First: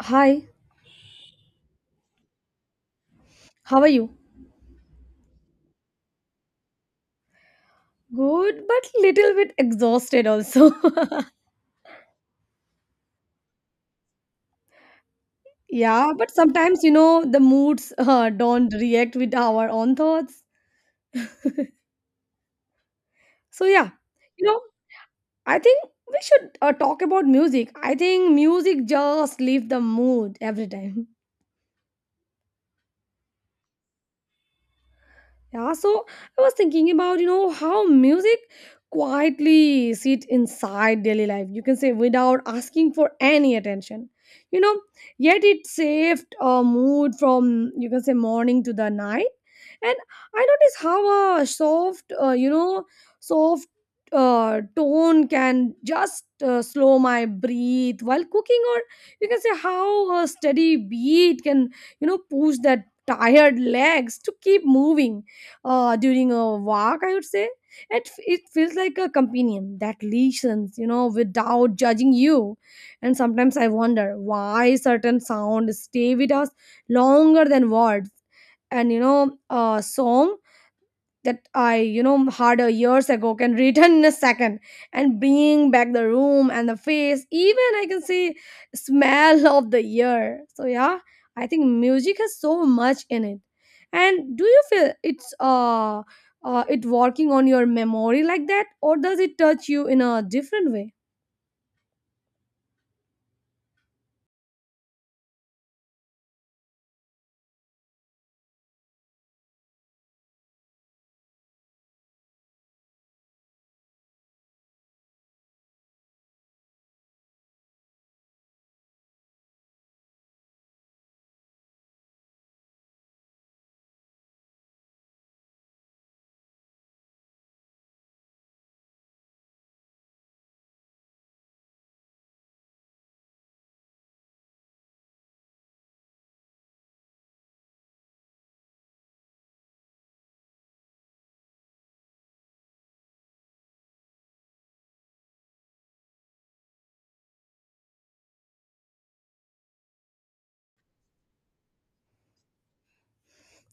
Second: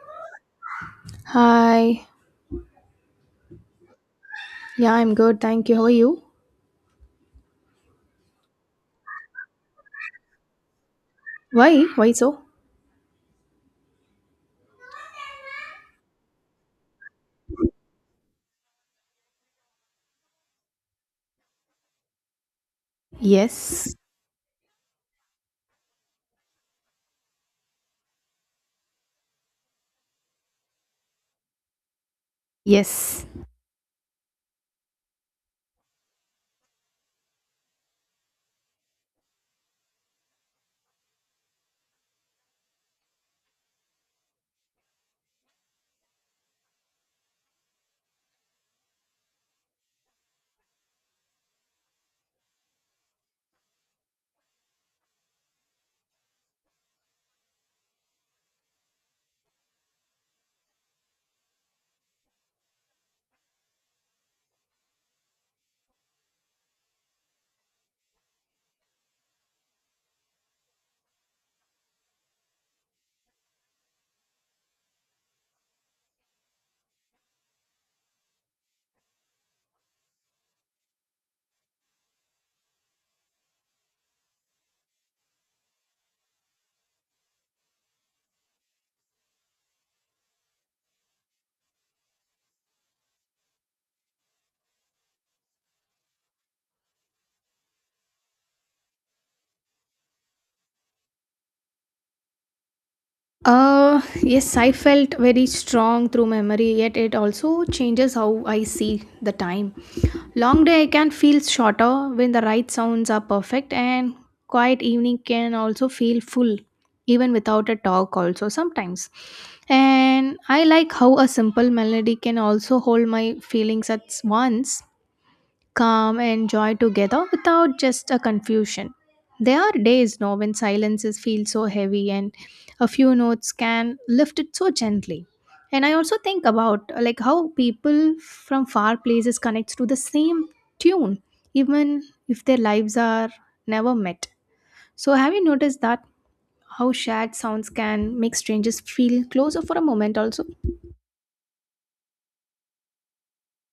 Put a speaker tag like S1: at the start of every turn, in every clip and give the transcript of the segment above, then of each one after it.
S1: Hi,
S2: Hi.
S1: how are you?
S2: Yeah, I'm good. Thank you. How are you?
S1: Good, but little bit exhausted also.
S2: Why? Why so?
S1: Yeah, but sometimes the moods don't react with our own thoughts. So yeah,
S2: Yes.
S1: you know, I think we should talk about music. I think music just lifts the mood every time.
S2: Yes.
S1: Yeah, so I was thinking about, how music quietly sit inside daily life. You can say without asking for any attention. You know, yet it saved a mood from you can say morning to the night. And I noticed how a soft tone can just slow my breathe while cooking, or you can say how a steady beat can, push that tired legs to keep moving during a walk, I would say. It feels like a companion that listens, without judging you. And sometimes I wonder why certain sounds stay with us longer than words. And a song that I had a years ago can return in a second and bring back the room and the face. Even I can see smell of the year. So yeah, I think music has so much in it. And do you feel it working on your memory like that, or does it touch you in a different way?
S2: Uh, yes, I felt very strong through memory, yet it also changes how I see the time. Long day I can feel shorter when the right sounds are perfect, and quiet evening can also feel full, even without a talk, also sometimes. And I like how a simple melody can also hold my feelings at once calm and joy together without just a confusion. There are days no when silences feel so heavy and a few notes can lift it so gently. And I also think about like how people from far places connect to the same tune even if their lives are never met. So have you noticed that how shared sounds can make strangers feel closer for a moment also?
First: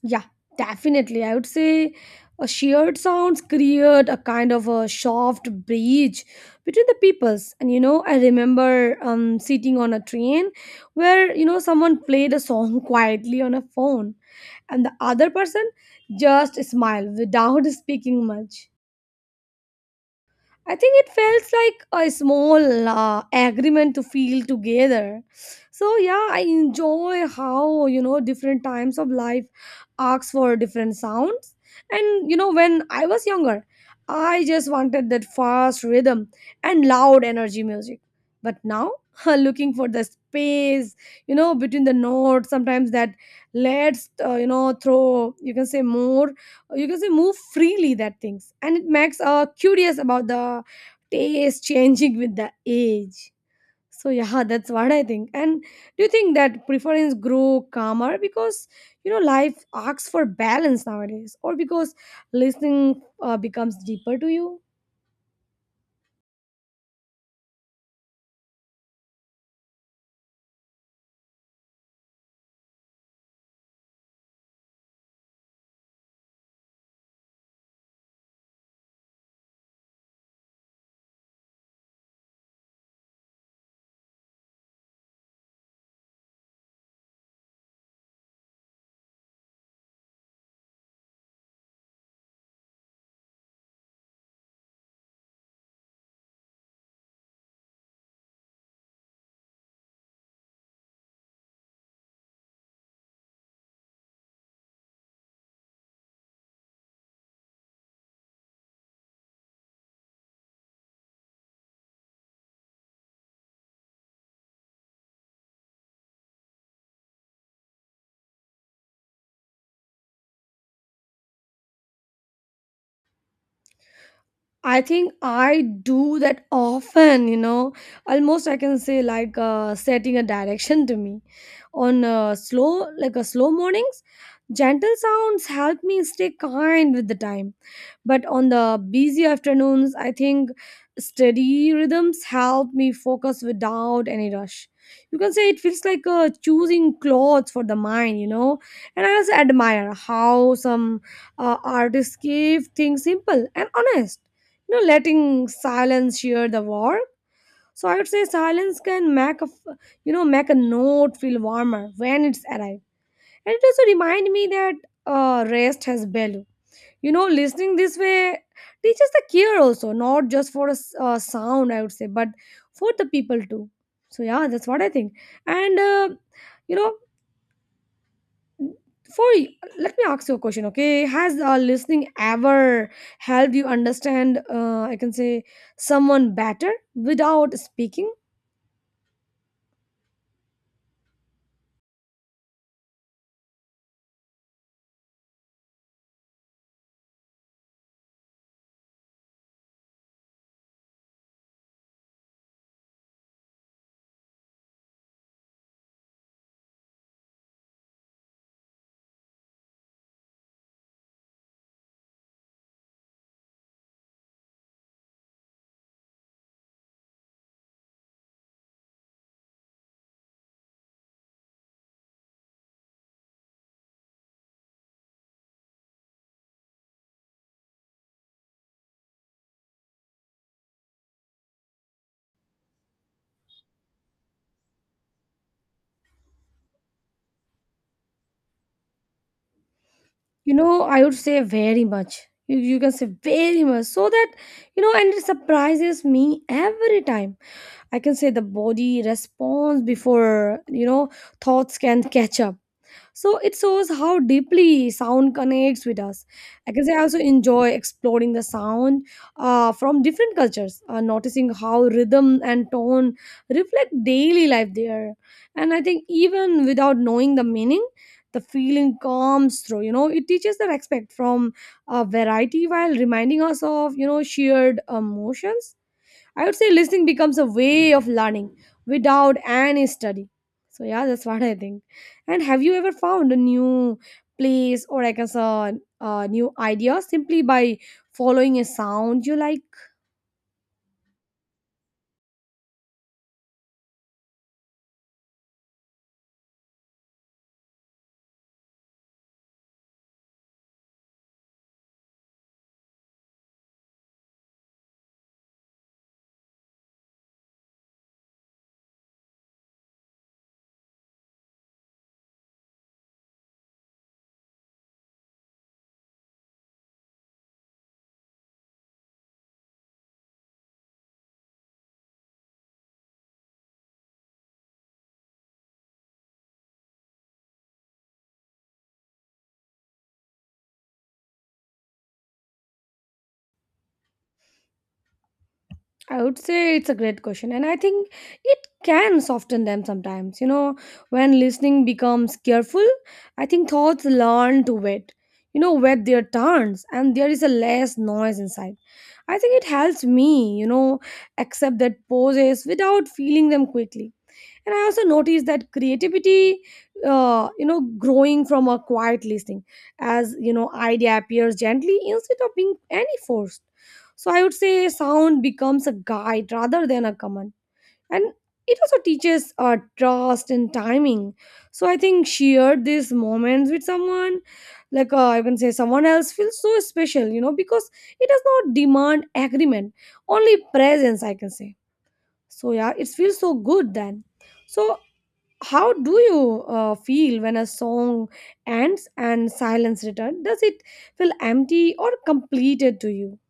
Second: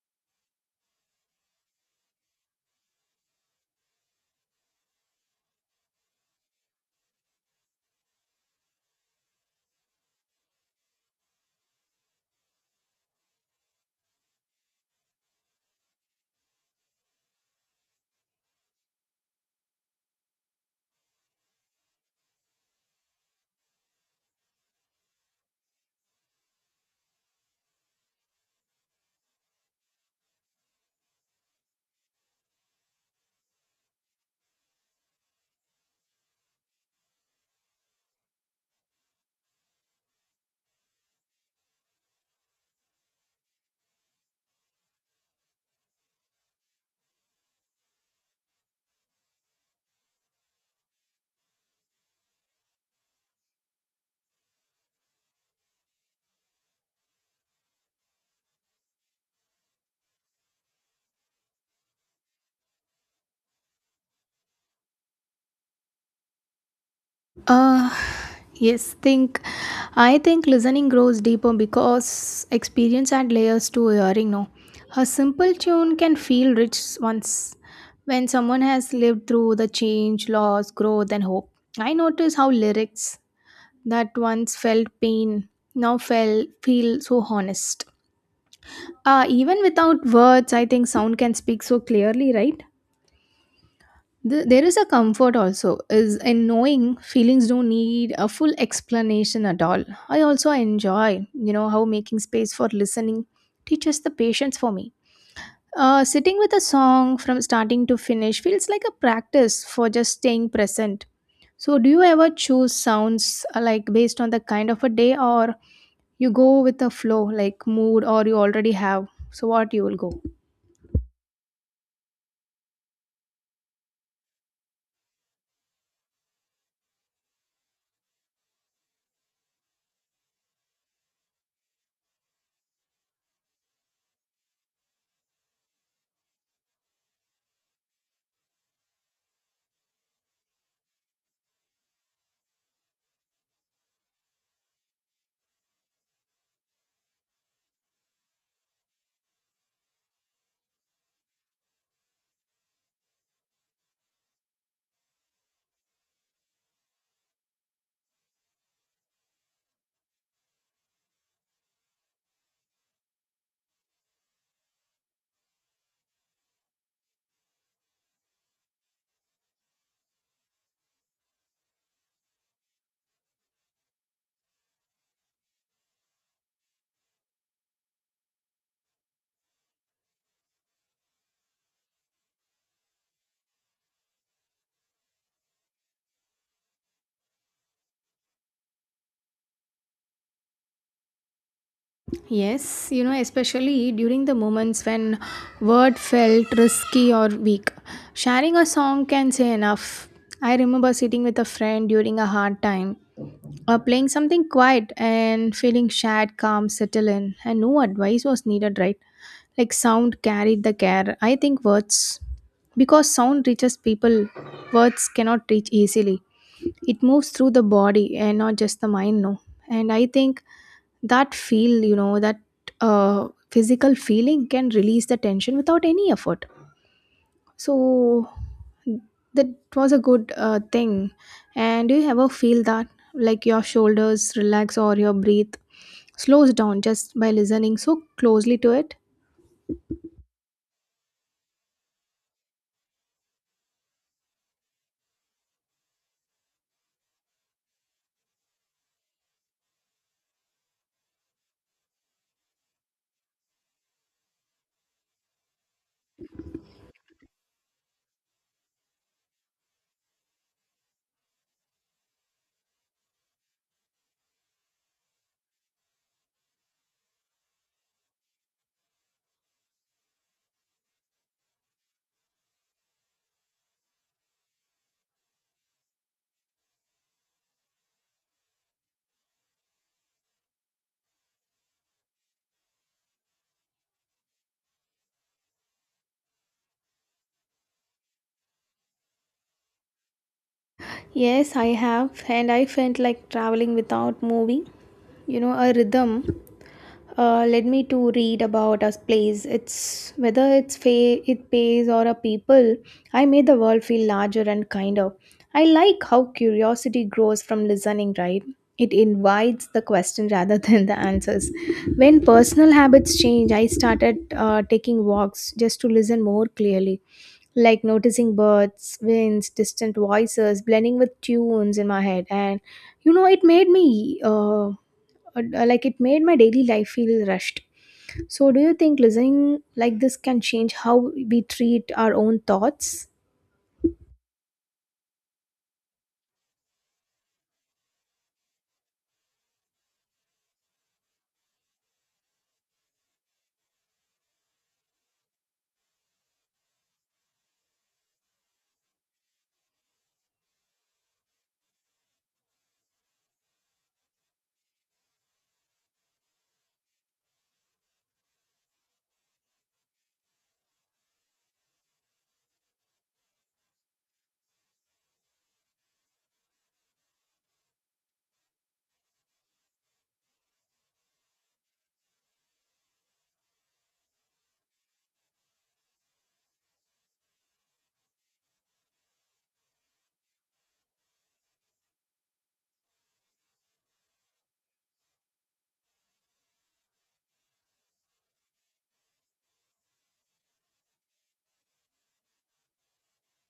S1: Yeah, definitely. I would say a shared sounds create a kind of a soft bridge between the peoples. And I remember sitting on a train where someone played a song quietly on a phone, and the other person just smiled without speaking much. I think it felt like a small agreement to feel together. So yeah, I enjoy how different times of life asks for different sounds. And when I was younger, I just wanted that fast rhythm and loud energy music. But now, looking for the space, between the notes, sometimes that lets throw you can say more you can say move freely that things, and it makes curious about the taste changing with the age. So yeah, that's what I think. And do you think that preference grow calmer because life asks for balance nowadays, or because listening becomes deeper to you?
S2: Uh, yes, think I think listening grows deeper because experience add layers to hearing no. A simple tune can feel rich once when someone has lived through the change, loss, growth and hope. I notice how lyrics that once felt pain now felt feel so honest. Even without words, I think sound can speak so clearly, right? There is a comfort also is in knowing feelings don't need a full explanation at all. I also enjoy, you know, how making space for listening teaches the patience for me. Sitting with a song from starting to finish feels like a practice for just staying present. So do you ever choose sounds, like based on the kind of a day, or you go with the flow like mood, or you already have, so what you will go?
S1: I think I do that often. Almost I can say like setting a direction to me. On a slow mornings, gentle sounds help me stay kind with the time, but on the busy afternoons I think steady rhythms help me focus without any rush. You can say it feels like choosing clothes for the mind. And I also admire how some artists keep things simple and honest, letting silence share the work. So I would say silence can make a, f- you know, make a note feel warmer when it's arrived. And it also remind me that rest has value. Listening this way teaches the care also, not just for sound, I would say, but for the people too. So yeah, that's what I think. And you know, for let me ask you a question. Okay, has listening ever helped you understand? I can say someone better without speaking.
S2: Yes, you know, especially during the moments when word felt risky or weak. Sharing a song can say enough. I remember sitting with a friend during a hard time or playing something quiet and feeling shared calm settle in and no advice was needed, right? Like sound carried the care. I think words because sound reaches people, words cannot reach easily. It moves through the body and not just the mind, no. And I think that feel, you know, that physical feeling can release the tension without any effort. So that was a good thing. And do you ever feel that like your shoulders relax or your breath slows down just by listening so closely to it?
S1: I would say very much. You can say very much. So that and it surprises me every time. I can say the body responds before thoughts can catch up. So it shows how deeply sound connects with us. I can say I also enjoy exploring the sound from different cultures, noticing how rhythm and tone reflect daily life there. And I think even without knowing the meaning, the feeling comes through. It teaches the respect from variety while reminding us of shared emotions. I would say listening becomes a way of learning without any study. So yeah, that's what I think. And have you ever found a new place, or like a new idea simply by following a sound you like?
S2: Yes, I have, and I felt like traveling without moving. You know, a rhythm led me to read about a place. It's whether it's it pays or a people. I made the world feel larger and kinder. I like how curiosity grows from listening, right? It invites the question rather than the answers. When personal habits change, I started taking walks just to listen more clearly, like noticing birds, winds, distant voices blending with tunes in my head. And you know, it made me like it made my daily life feel rushed. So, do you think listening like this can change how we treat our own thoughts?
S1: I would say it's a great question, and I think it can soften them sometimes. When listening becomes careful, I think thoughts learn to wait their turns, and there is a less noise inside. I think it helps me, accept that poses without feeling them quickly. And I also noticed that creativity, growing from a quiet listening, as idea appears gently instead of being any forced. So I would say sound becomes a guide rather than a command, and it also teaches trust and timing. So I think shared these moments with someone, like I can say someone else, feels so special. Because it does not demand agreement, only presence, I can say. So yeah, it feels so good then. So how do you feel when a song ends and silence returns? Does it feel empty or completed to you?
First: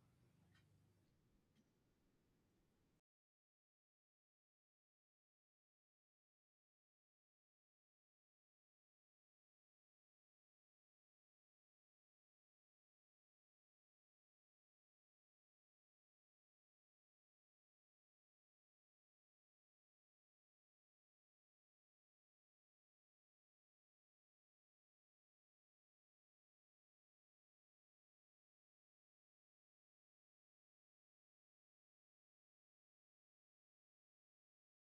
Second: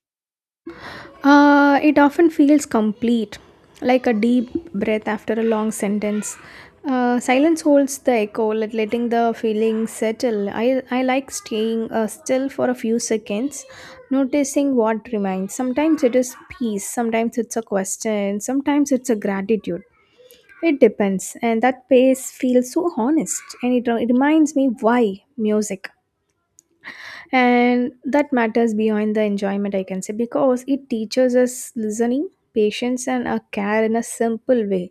S2: It often feels complete, like a deep breath after a long sentence. Silence holds the echo, letting the feeling settle. I like staying still for a few seconds, noticing what remains. Sometimes it is peace, sometimes it's a question, sometimes it's a gratitude. It depends, and that pace feels so honest, and it reminds me why music and that matters beyond the enjoyment, I can say, because it teaches us listening patience and a care in a simple way.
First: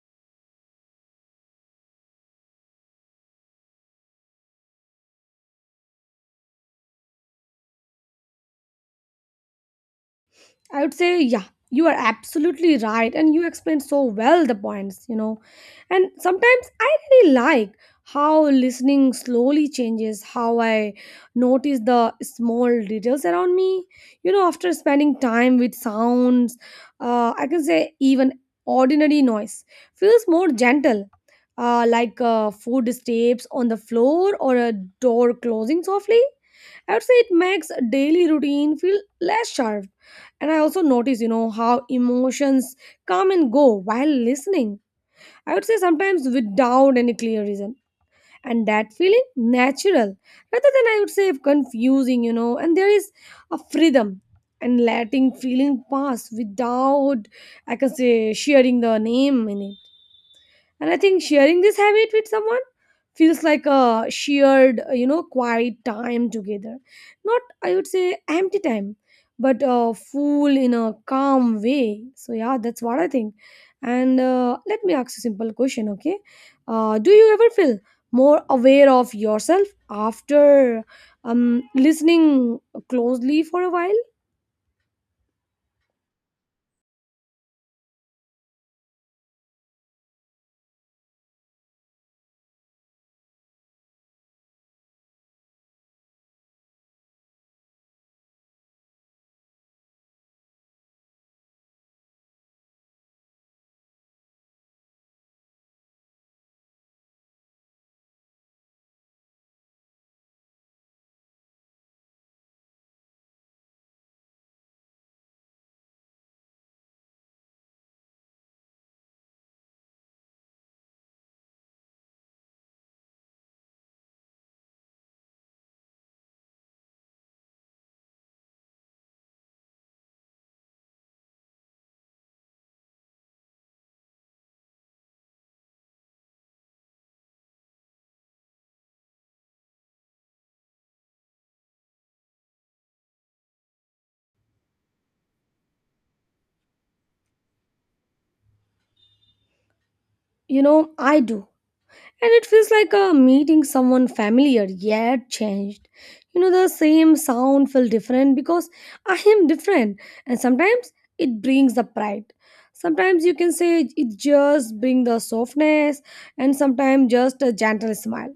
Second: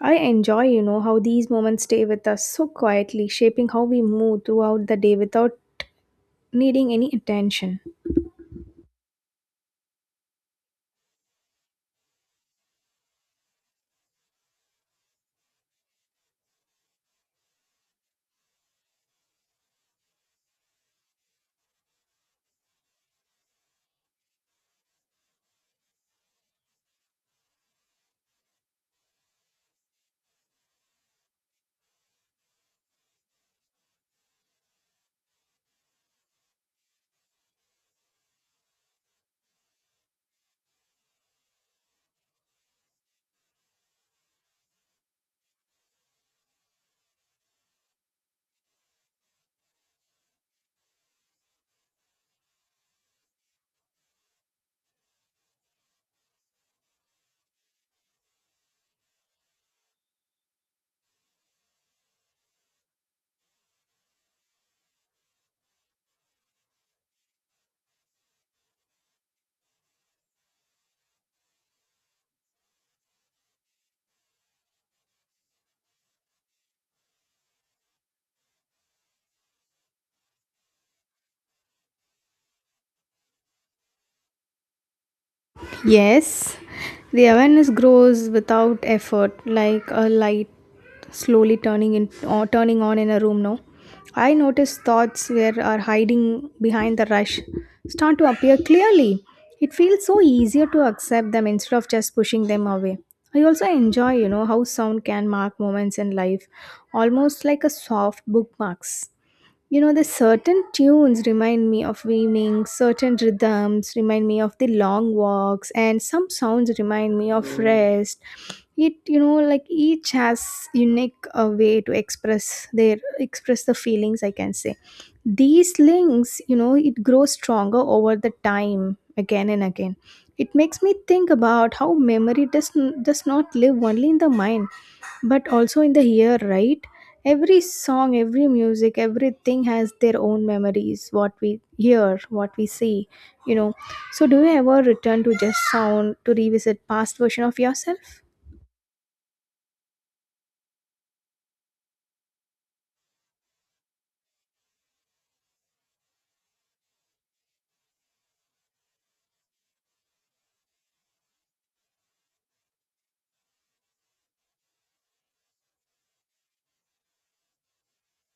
S2: I enjoy, you know, how these moments stay with us so quietly shaping how we move throughout the day without needing any attention.
S1: I would say, yeah, you are absolutely right. And you explained so well the points. And sometimes I really like how listening slowly changes how I notice the small details around me. After spending time with sounds, I can say even ordinary noise feels more gentle. Like food steps on the floor, or a door closing softly. I would say it makes daily routine feel less sharp. And I also notice, how emotions come and go while listening. I would say sometimes without any clear reason. And that feeling natural rather than I would say confusing. And there is a freedom and letting feeling pass without, I can say, sharing the name in it. And I think sharing this habit with someone feels like a shared, quiet time together. Not, I would say, empty time, but full in a calm way. So, yeah, that's what I think. And let me ask you a simple question, okay? Do you ever feel more aware of yourself after listening closely for a while?
S2: Yes, the awareness grows without effort, like a light slowly turning in or turning on in a room. No, I notice thoughts where are hiding behind the rush start to appear clearly. It feels so easier to accept them instead of just pushing them away. I also enjoy, you know, how sound can mark moments in life, almost like a soft bookmarks. You know, the certain tunes remind me of evenings, certain rhythms remind me of the long walks, and some sounds remind me of rest. It, you know, like each has unique way to express their express the feelings, I can say. These links, you know, it grows stronger over the time, again and again. It makes me think about how memory does not live only in the mind but also in the here, right? Every song, every music, everything has their own memories, what we hear, what we see, you know. So do you ever return to just sound to revisit past version of yourself?
S1: I do, and it feels like meeting someone familiar yet changed. The same sound feel different because I am different, and sometimes it brings the pride. Sometimes you can say it just bring the softness, and sometimes just a gentle smile.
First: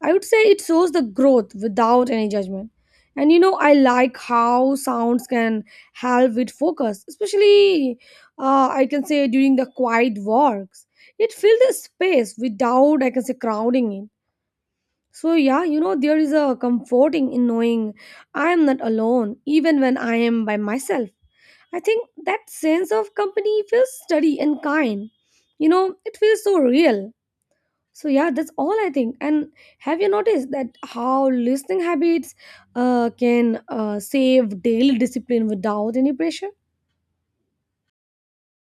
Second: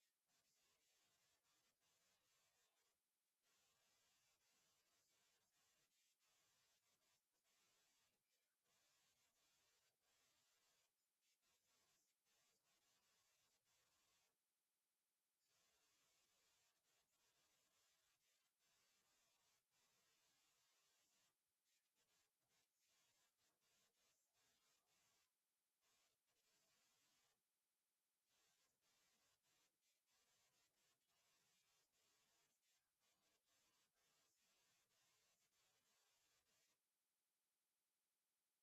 S1: I would say it shows the growth without any judgment. And I like how sounds can help with focus, especially I can say during the quiet walks. It fills the space without, I can say, crowding it. So, yeah, there is a comforting in knowing I am not alone, even when I am by myself. I think that sense of company feels steady and kind. It feels so real. So yeah, that's all I think. And have you noticed that how listening habits can save daily discipline without any pressure?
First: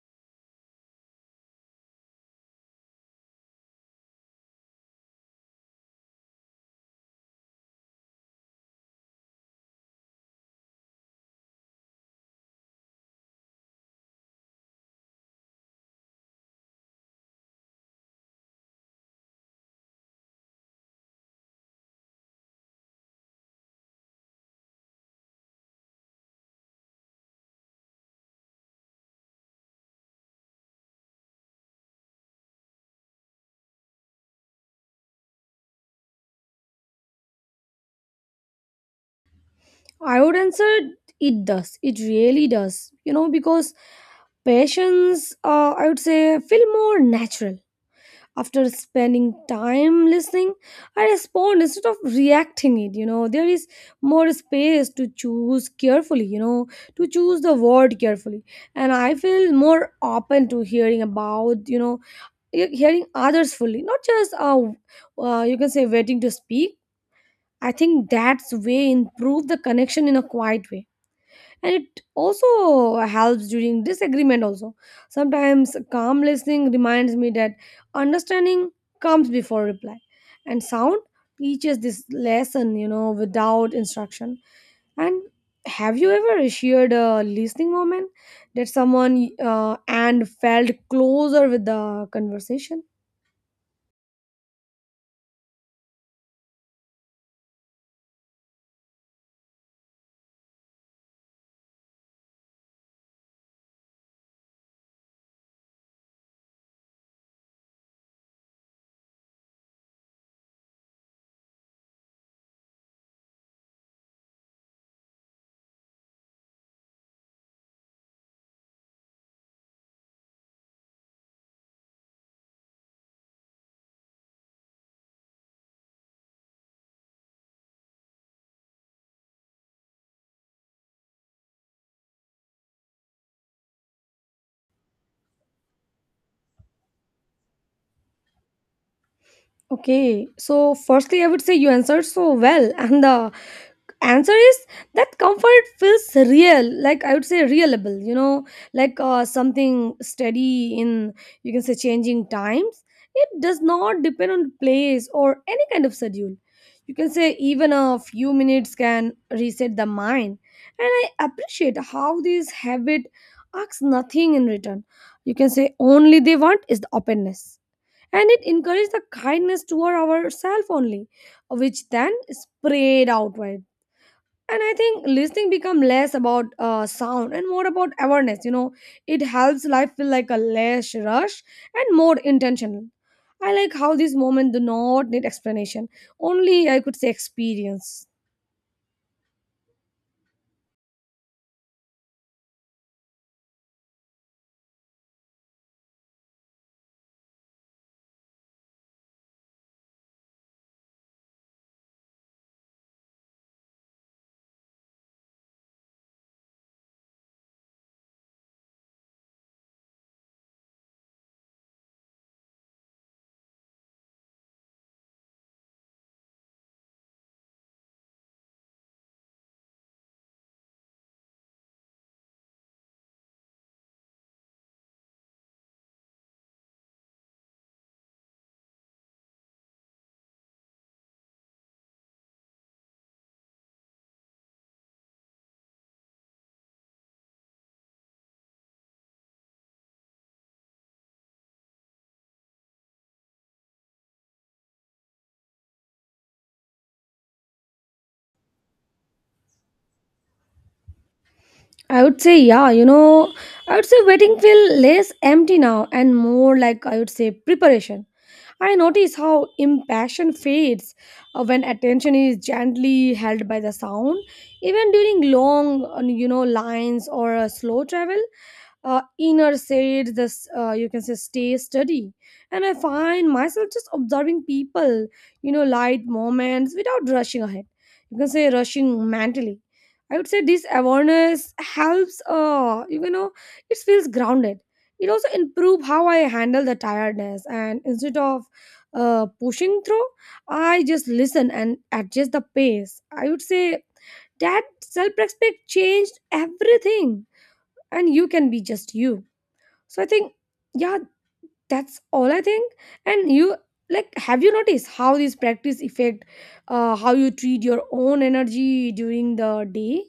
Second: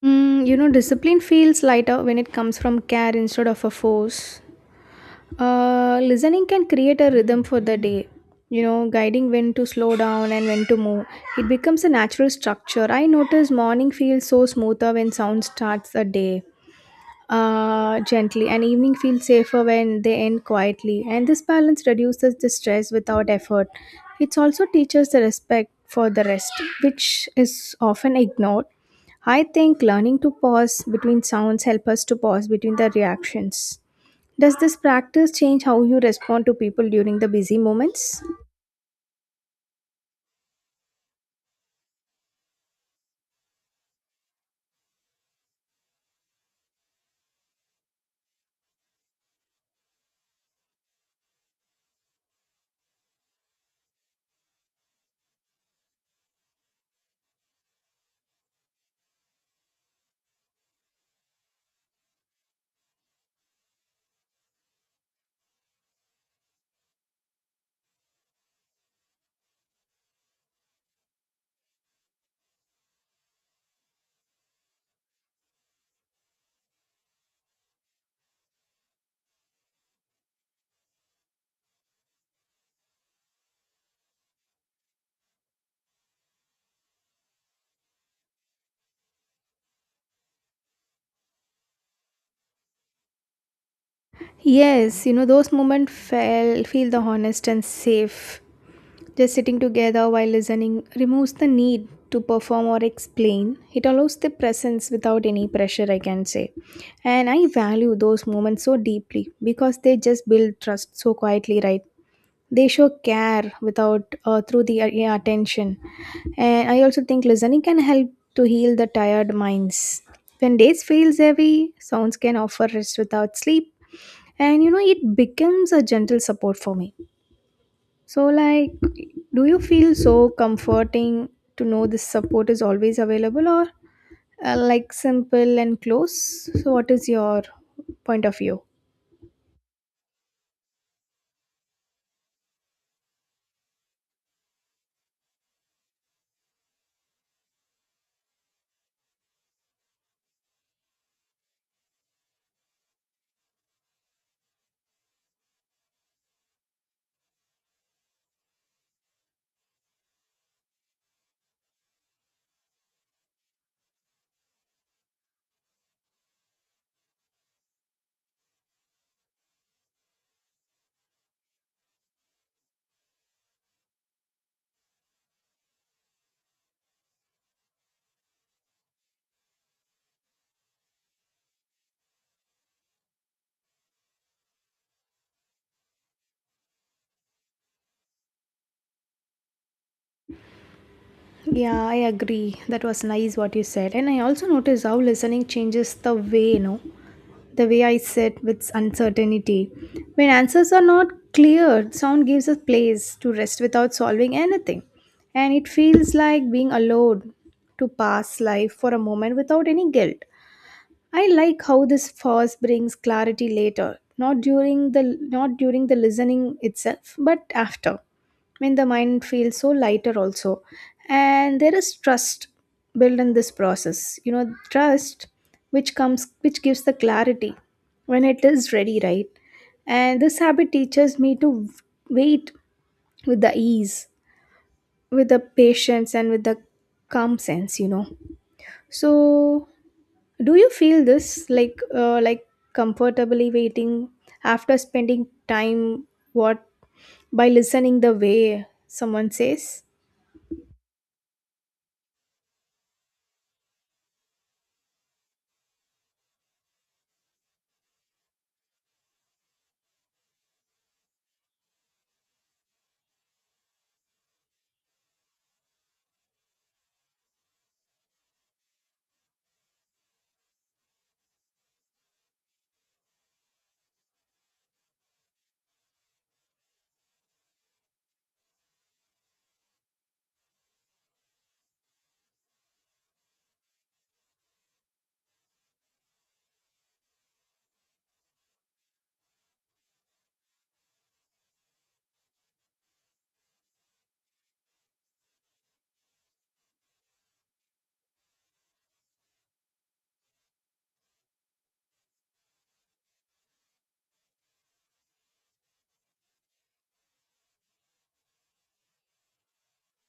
S2: Mm, you know, discipline feels lighter when it comes from care instead of a force. Listening can create a rhythm for the day, you know, guiding when to slow down and when to move. It becomes a natural structure. I notice morning feels so smoother when sound starts a day gently, and evening feels safer when they end quietly. And this balance reduces the stress without effort. It also teaches the respect for the rest, which is often ignored. I think learning to pause between sounds help us to pause between the reactions. Does this practice change how you respond to people during the busy moments?
S1: I would answer, it does. It really does. Because patients, I would say, feel more natural. After spending time listening, I respond instead of reacting it. There is more space to choose carefully, to choose the word carefully. And I feel more open to hearing about you know he- hearing others fully, not just you can say waiting to speak. I think that's way improve the connection in a quiet way. And it also helps during disagreement also. Sometimes calm listening reminds me that understanding comes before reply, and sound teaches this lesson without instruction. And have you ever shared a listening moment that someone, and felt closer with the conversation?
S2: Yes, you know, those moments feel the honest and safe. Just sitting together while listening removes the need to perform or explain. It allows the presence without any pressure, I can say. And I value those moments so deeply because they just build trust so quietly, right? They show care without through the yeah, attention. And I also think listening can help to heal the tired minds. When days feels heavy, sounds can offer rest without sleep, and you know it becomes a gentle support for me. So like, do you feel so comforting to know this support is always available, or like simple and close, so what is your point of view?
S1: Okay, so firstly, I would say you answered so well, and the answer is that comfort feels real, like I would say reliable, like something steady in you can say changing times. It does not depend on place or any kind of schedule. You can say even a few minutes can reset the mind, and I appreciate how this habit asks nothing in return. You can say only they want is the openness, and it encouraged the kindness toward ourselves only, which then spread outward. And I think listening become less about sound and more about awareness, you know. It helps life feel like a less rush and more intentional. I like how this moment do not need explanation, only I could say experience.
S2: Yeah, I agree, that was nice what you said. And I also noticed how listening changes the way, you know, the way I sit with uncertainty. When answers are not clear, sound gives us place to rest without solving anything. And it feels like being allowed to pass life for a moment without any guilt. I like how this pause brings clarity later, not during the listening itself, but after, when the mind feels so lighter also. And there is trust built in this process. You know, trust which gives the clarity when it is ready, right? And this habit teaches me to wait with the ease, with the patience and with the calm sense, you know. So do you feel this like comfortably waiting after spending time what by listening the way someone says?
S1: I would say, yeah, you know, I would say waiting feel less empty now and more like, I would say, preparation. I notice how impassion fades when attention is gently held by the sound, even during long, lines or a slow travel. Inner said this, you can say, stay steady. And I find myself just observing people, you know, light moments without rushing ahead, you can say rushing mentally. I would say this awareness helps, it feels grounded. It also improve how I handle the tiredness, and instead of pushing through, I just listen and adjust the pace. I would say that self-respect changed everything, and you can be just you. So I think, yeah, that's all I think. And you, like have you noticed how these practice affect how you treat your own energy during the day?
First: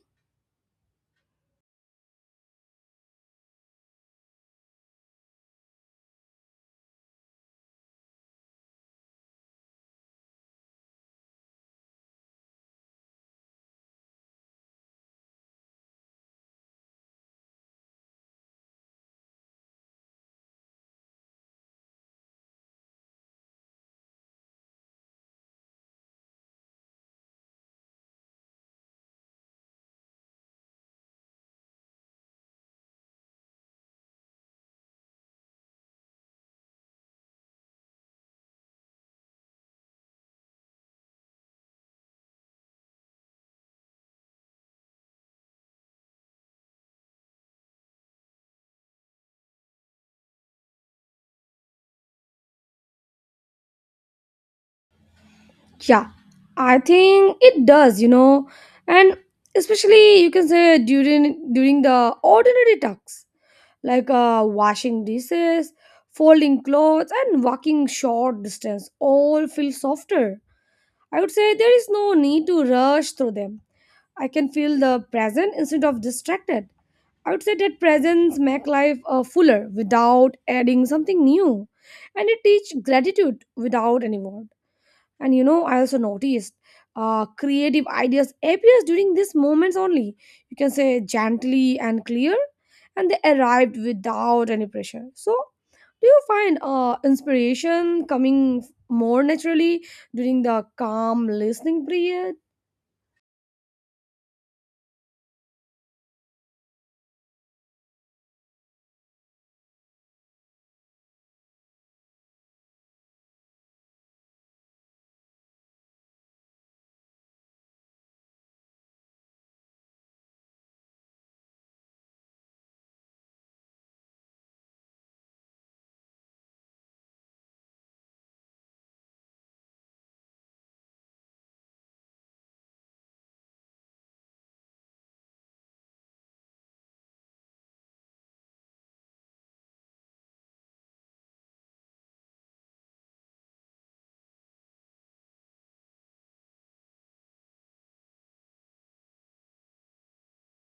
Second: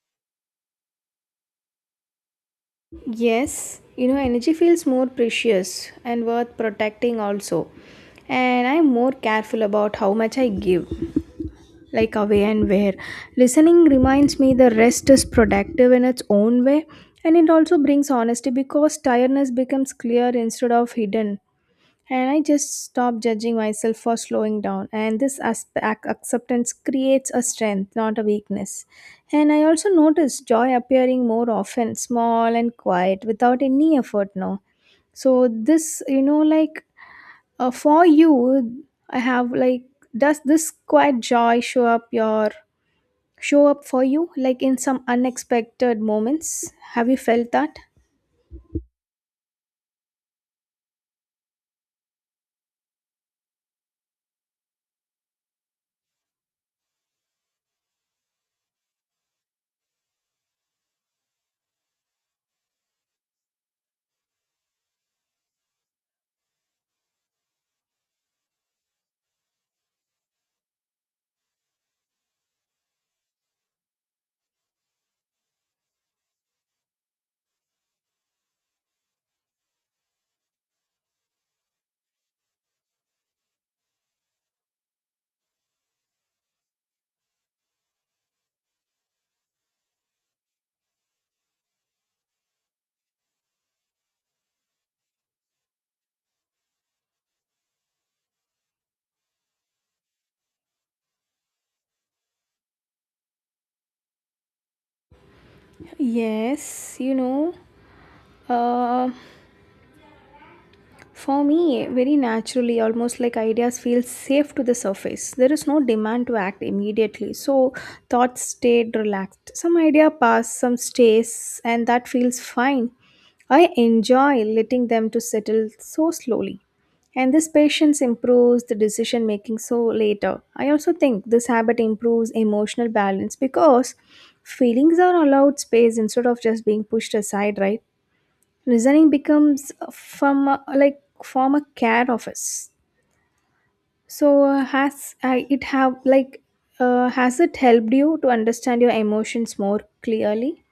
S2: Yes, you know, energy feels more precious and worth protecting also. And I'm more careful about how much I give, like away and where. Listening reminds me the rest is productive in its own way, and it also brings honesty because tiredness becomes clear instead of hidden. And I just stopped judging myself for slowing down. And this aspect acceptance creates a strength, not a weakness. And I also noticed joy appearing more often, small and quiet, without any effort now. So this, you know, like for you, I have like, does this quiet joy show up for you, like in some unexpected moments? Have you felt that?
S1: Yeah, I think it does, you know. And especially, you can say, during the ordinary tasks, like washing dishes, folding clothes, and walking short distance all feel softer. I would say there is no need to rush through them. I can feel the present instead of distracted. I would say that presence make life, fuller without adding something new, and it teach gratitude without any word. And you know, I also noticed creative ideas appears during these moments only. You can say gently and clear, and they arrived without any pressure. So, do you find inspiration coming more naturally during the calm listening period?
S2: Yes, you know. Uh, For me, very naturally, almost like ideas feel safe to the surface. There is no demand to act immediately, so thoughts stayed relaxed. Some idea pass, some stays, and that feels fine. I enjoy letting them to settle so slowly. And this patience improves the decision making so later. I also think this habit improves emotional balance because feelings are allowed space instead of just being pushed aside, right? Listening becomes from like from a care office. So has it have like, has it helped you to understand your emotions more clearly?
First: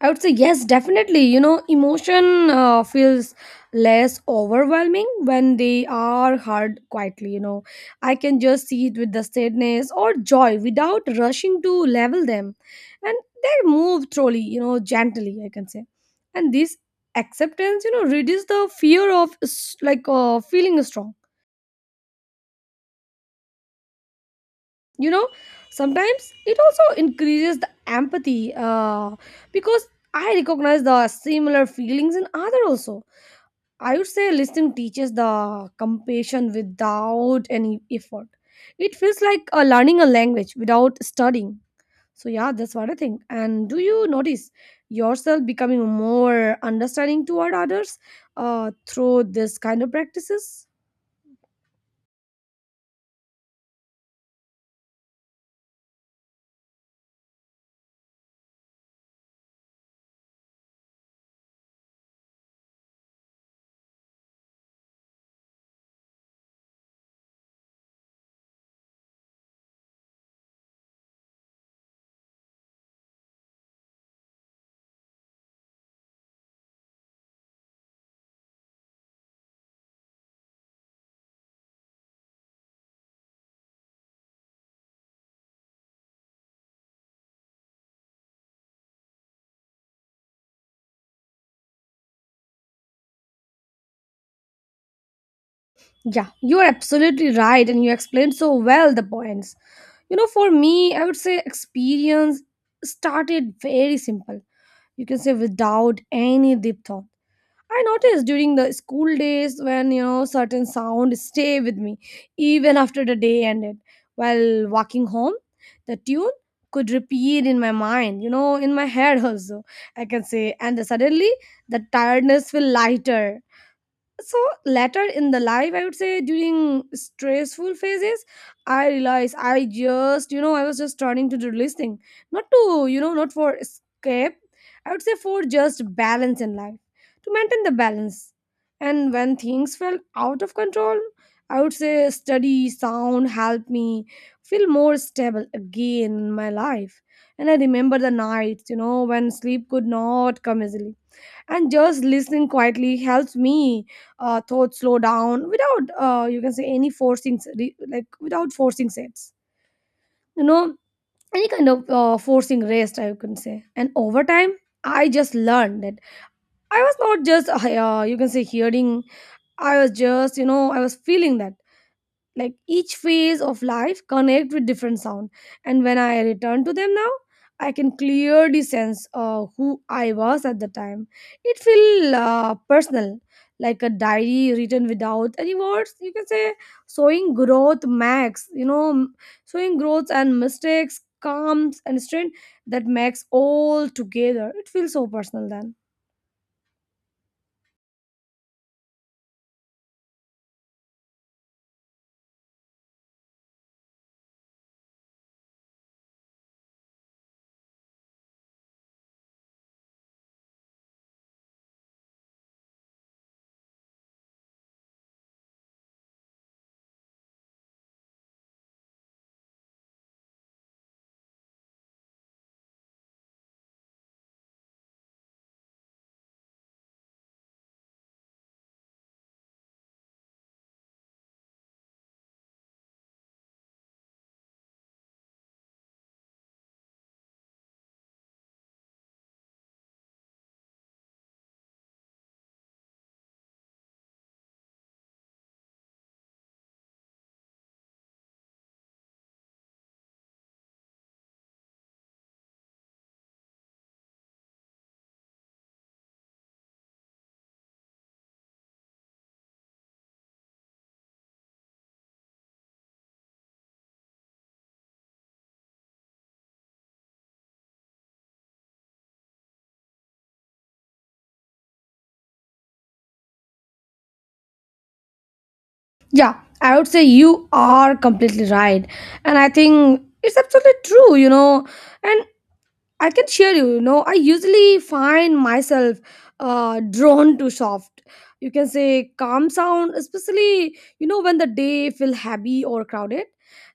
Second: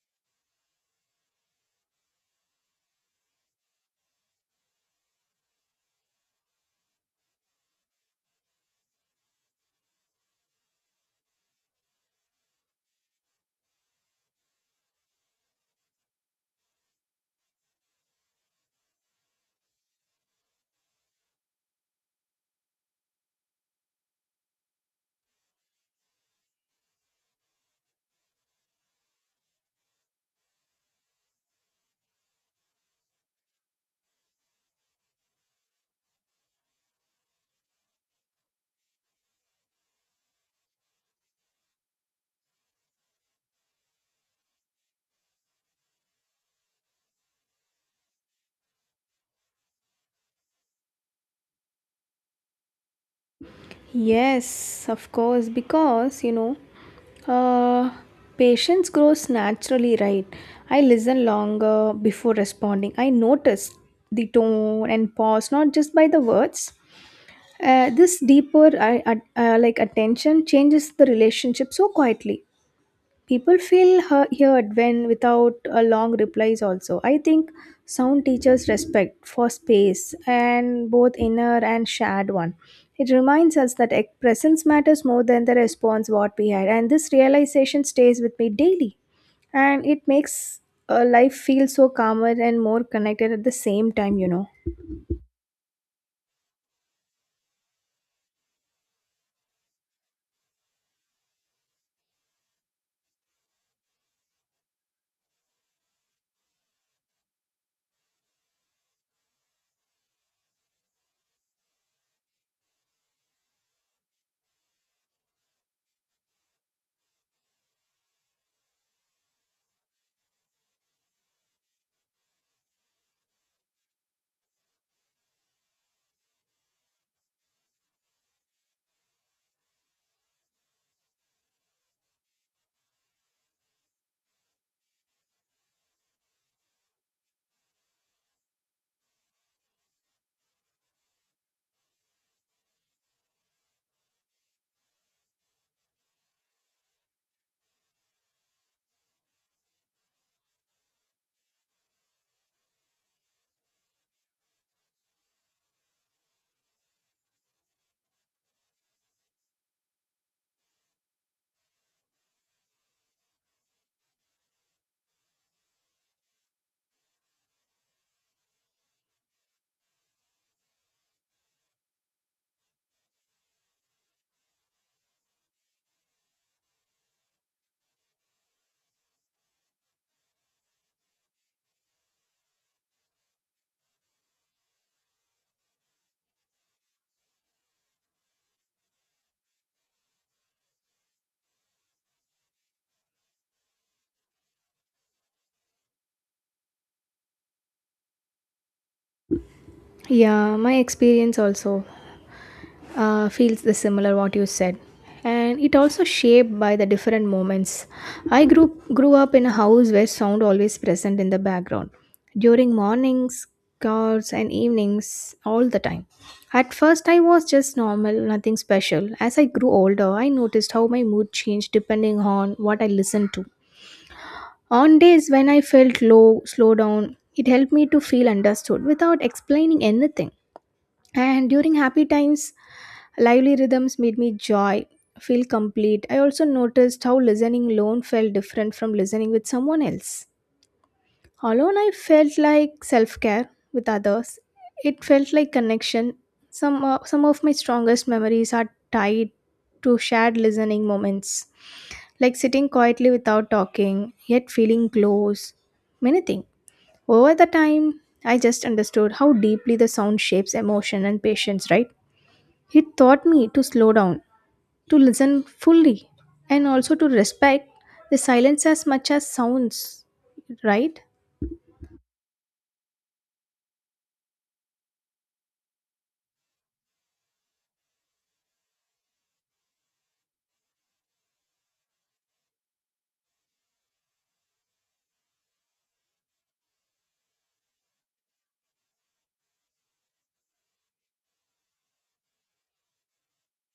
S1: I would say yes, definitely. You know, emotion feels less overwhelming when they are heard quietly. You know, I can just see it with the sadness or joy without rushing to level them, and they move slowly. You know, gently, I can say, and this acceptance, you know, reduces the fear of feeling strong. You know, sometimes it also increases the empathy, because I recognize the similar feelings in other also. I would say listening teaches the compassion without any effort. It feels like learning a language without studying. So, yeah, that's what I think. And do you notice yourself becoming more understanding toward others through this kind of practices?
S2: Yes, of course, because you know, uh, patience grows naturally, right? I listen longer before responding. I notice the tone and pause, not just by the words. This deeper like attention changes the relationship so quietly. People feel heard when without a long replies also, I think. Sound teaches respect for space, and both inner and shared one. It reminds us that presence matters more than the response what we had, and this realization stays with me daily. And it makes life feel so calmer and more connected at the same time, you know.
S1: Yeah, you are absolutely right, and you explained so well the points. You know, for me, I would say experience started very simple. You can say without any deep thought, I noticed during the school days when, you know, certain sounds stay with me even after the day ended. While walking home, the tune could repeat in my mind, you know, in my head also. I can say, and suddenly the tiredness feel lighter. So later in the life, I would say during stressful phases, I realized I was just turning to the listening, not to, you know, not for escape. I would say for just balance in life, to maintain the balance. And when things felt out of control, I would say study sound helped me feel more stable again in my life. And I remember the nights, you know, when sleep could not come easily, and just listening quietly helps me, thoughts slow down without you can say any forcing, without forcing sets, you know, any kind of forcing rest, I can say. And over time, I just learned that I was not just you can say hearing, I was just, you know, I was feeling that, like each phase of life connect with different sound. And when I return to them now, I can clearly sense who I was at the time. It feel personal, like a diary written without any words, you can say, showing growth max you know m- showing growth and mistakes, calms and strength. That makes all together it feels so personal then.
S2: Yeah, my experience also feels the similar what you said, and it also shaped by the different moments. I grew up in a house where sound always present in the background, during mornings, cars and evenings all the time. At first I was just normal, nothing special. As I grew older I noticed how my mood changed depending on what I listened to. On days when I felt low, slow down, it helped me to feel understood without explaining anything. And during happy times lively rhythms made me joy, feel complete. I also noticed how listening alone felt different from listening with someone else. Alone, I felt like self care. With others, it felt like connection. Some of my strongest memories are tied to shared listening moments, like sitting quietly without talking, yet feeling close. Many things. Over the time, I just understood how deeply the sound shapes emotion and patience, right? It taught me to slow down, to listen fully, and also to respect the silence as much as sounds, right?
S1: Yeah, I would say you are completely right, and I think it's absolutely true, you know. And I can share you, you know, I usually find myself drawn to soft, you can say, calm sound, especially, you know, when the day feel heavy or crowded.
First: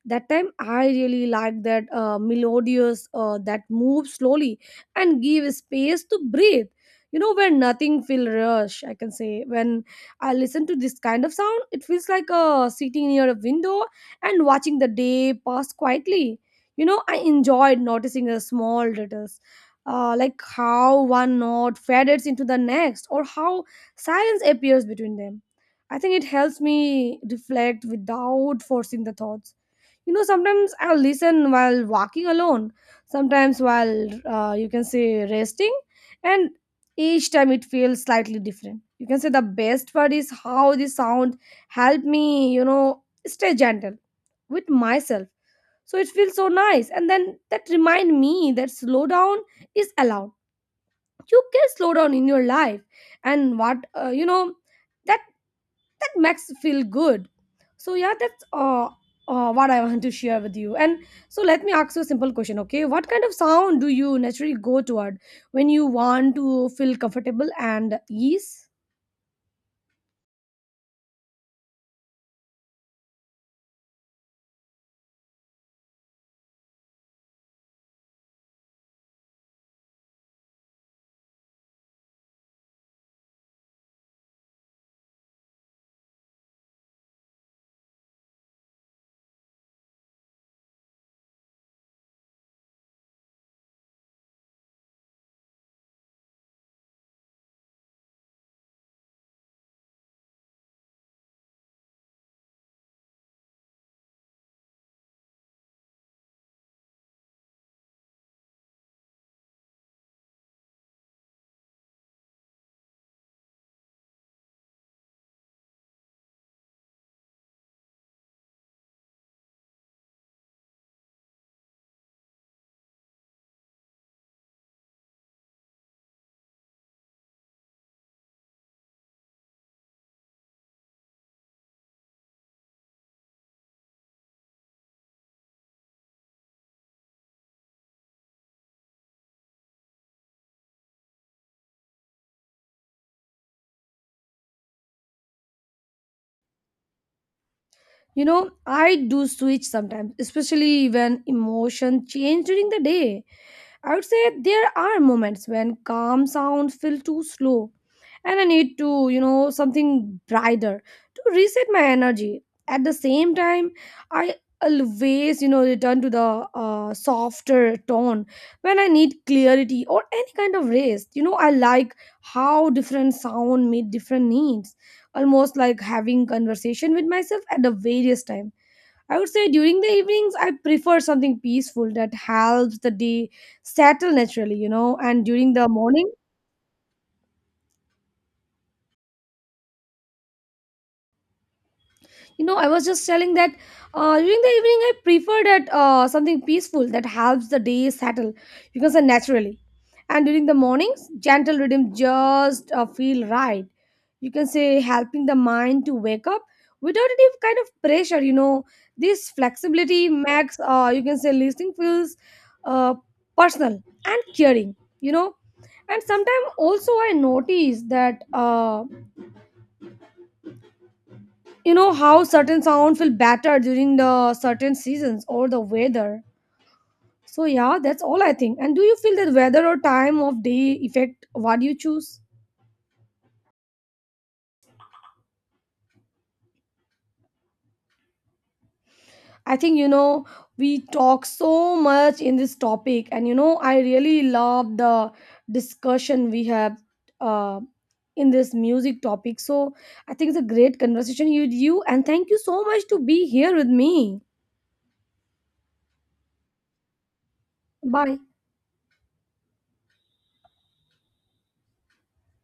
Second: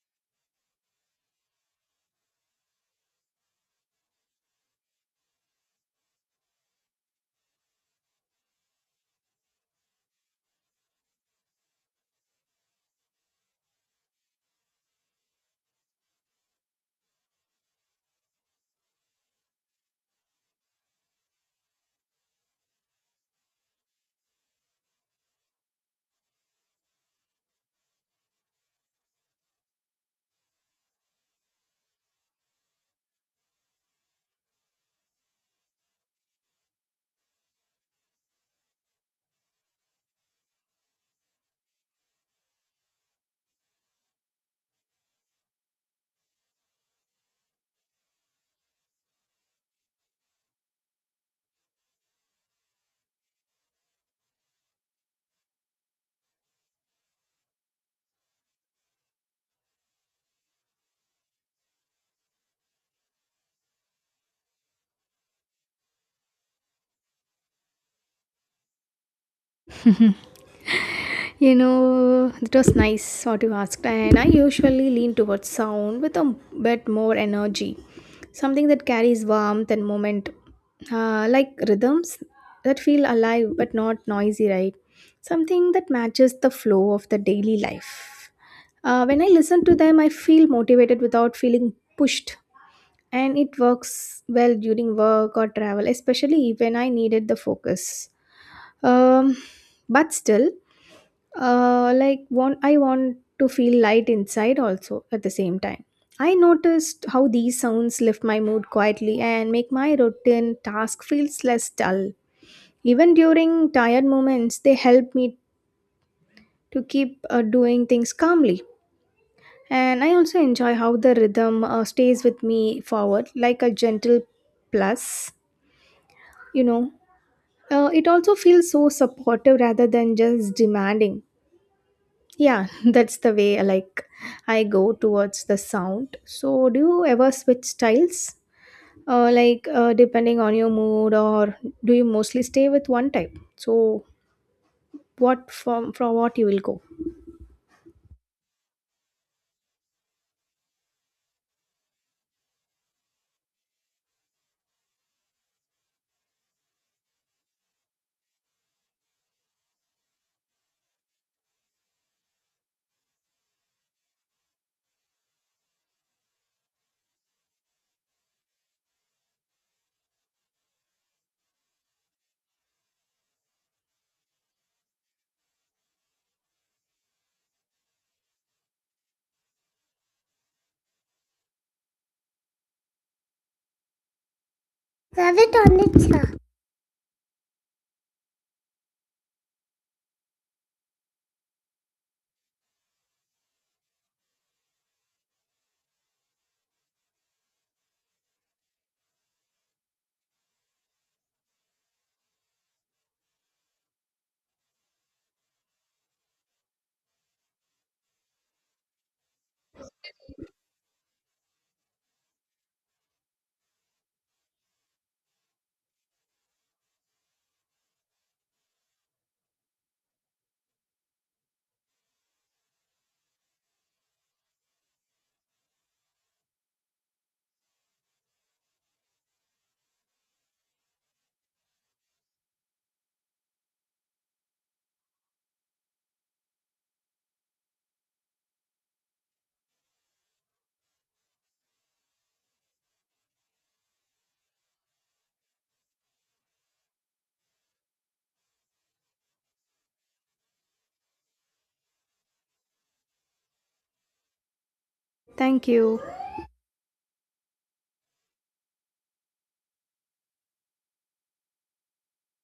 S1: That time I really like that melodious, that moves slowly and give space to breathe. You know, when nothing feel rush, I can say, when I listen to this kind of sound, it feels like sitting near a window and watching the day pass quietly. You know, I enjoyed noticing the small details, like how one note fades into the next or how silence appears between them. I think it helps me reflect without forcing the thoughts. You know, sometimes I'll listen while walking alone, sometimes while you can say resting, and each time it feels slightly different. You can say the best part is how the sound help me, you know, stay gentle with myself. So it feels so nice, and then that remind me that slow down is allowed, you can slow down in your life. And what, that makes feel good. So, yeah, that's what I want to share with you. And so let me ask you a simple question, okay, what kind of sound do you naturally go toward when you want to feel comfortable and ease?
S2: You know, it was nice what you asked. And I usually lean towards sound with a bit more energy, something that carries warmth and moment, like rhythms that feel alive but not noisy, right? Something that matches the flow of the daily life. When I listen to them I feel motivated without feeling pushed, and it works well during work or travel, especially when I needed the focus. Um, but still, like want I want to feel light inside also at the same time. I noticed how these sounds lift my mood quietly and make my routine task feels less dull. Even during tired moments, they help me to keep doing things calmly. And I also enjoy how the rhythm stays with me forward, like a gentle plus, you know. It also feels so supportive rather than just demanding. Yeah, that's the way like I go towards the sound. So, do you ever switch styles, like depending on your mood, or do you mostly stay with one type? So, what from what you will go?
S1: You know, I do switch sometimes, especially when emotion change during the day. I would say there are moments when calm sounds feel too slow, and I need to, you know, something brighter to reset my energy. At the same time, I always, you know, return to the softer tone when I need clarity or any kind of rest. You know, I like how different sound meet different needs, almost like having conversation with myself at the various time. I would say during the evenings, I prefer something peaceful that helps the day settle naturally, you know. And
S2: Love
S1: during
S2: it
S1: the
S2: on its
S1: morning,
S2: own.
S1: you know, I was just telling that during the evening I prefer that, something peaceful that helps the day settle, you can say, naturally. And during the mornings gentle rhythm just feel right, you can say, helping the mind to wake up without any kind of pressure, you know. This flexibility makes, you can say, listening feels uh, personal and caring, you know. And sometimes also I notice that, how certain sound feel better during the certain seasons or the weather. So, yeah, that's all I think. And do you feel that weather or time of day affect what you choose? I think, you know, we talk so much in this topic, and you know I really love the discussion we have uh, in this music topic. So I think it's a great conversation with you, and thank you so much to be here with me.
S2: Thank you.
S1: Bye.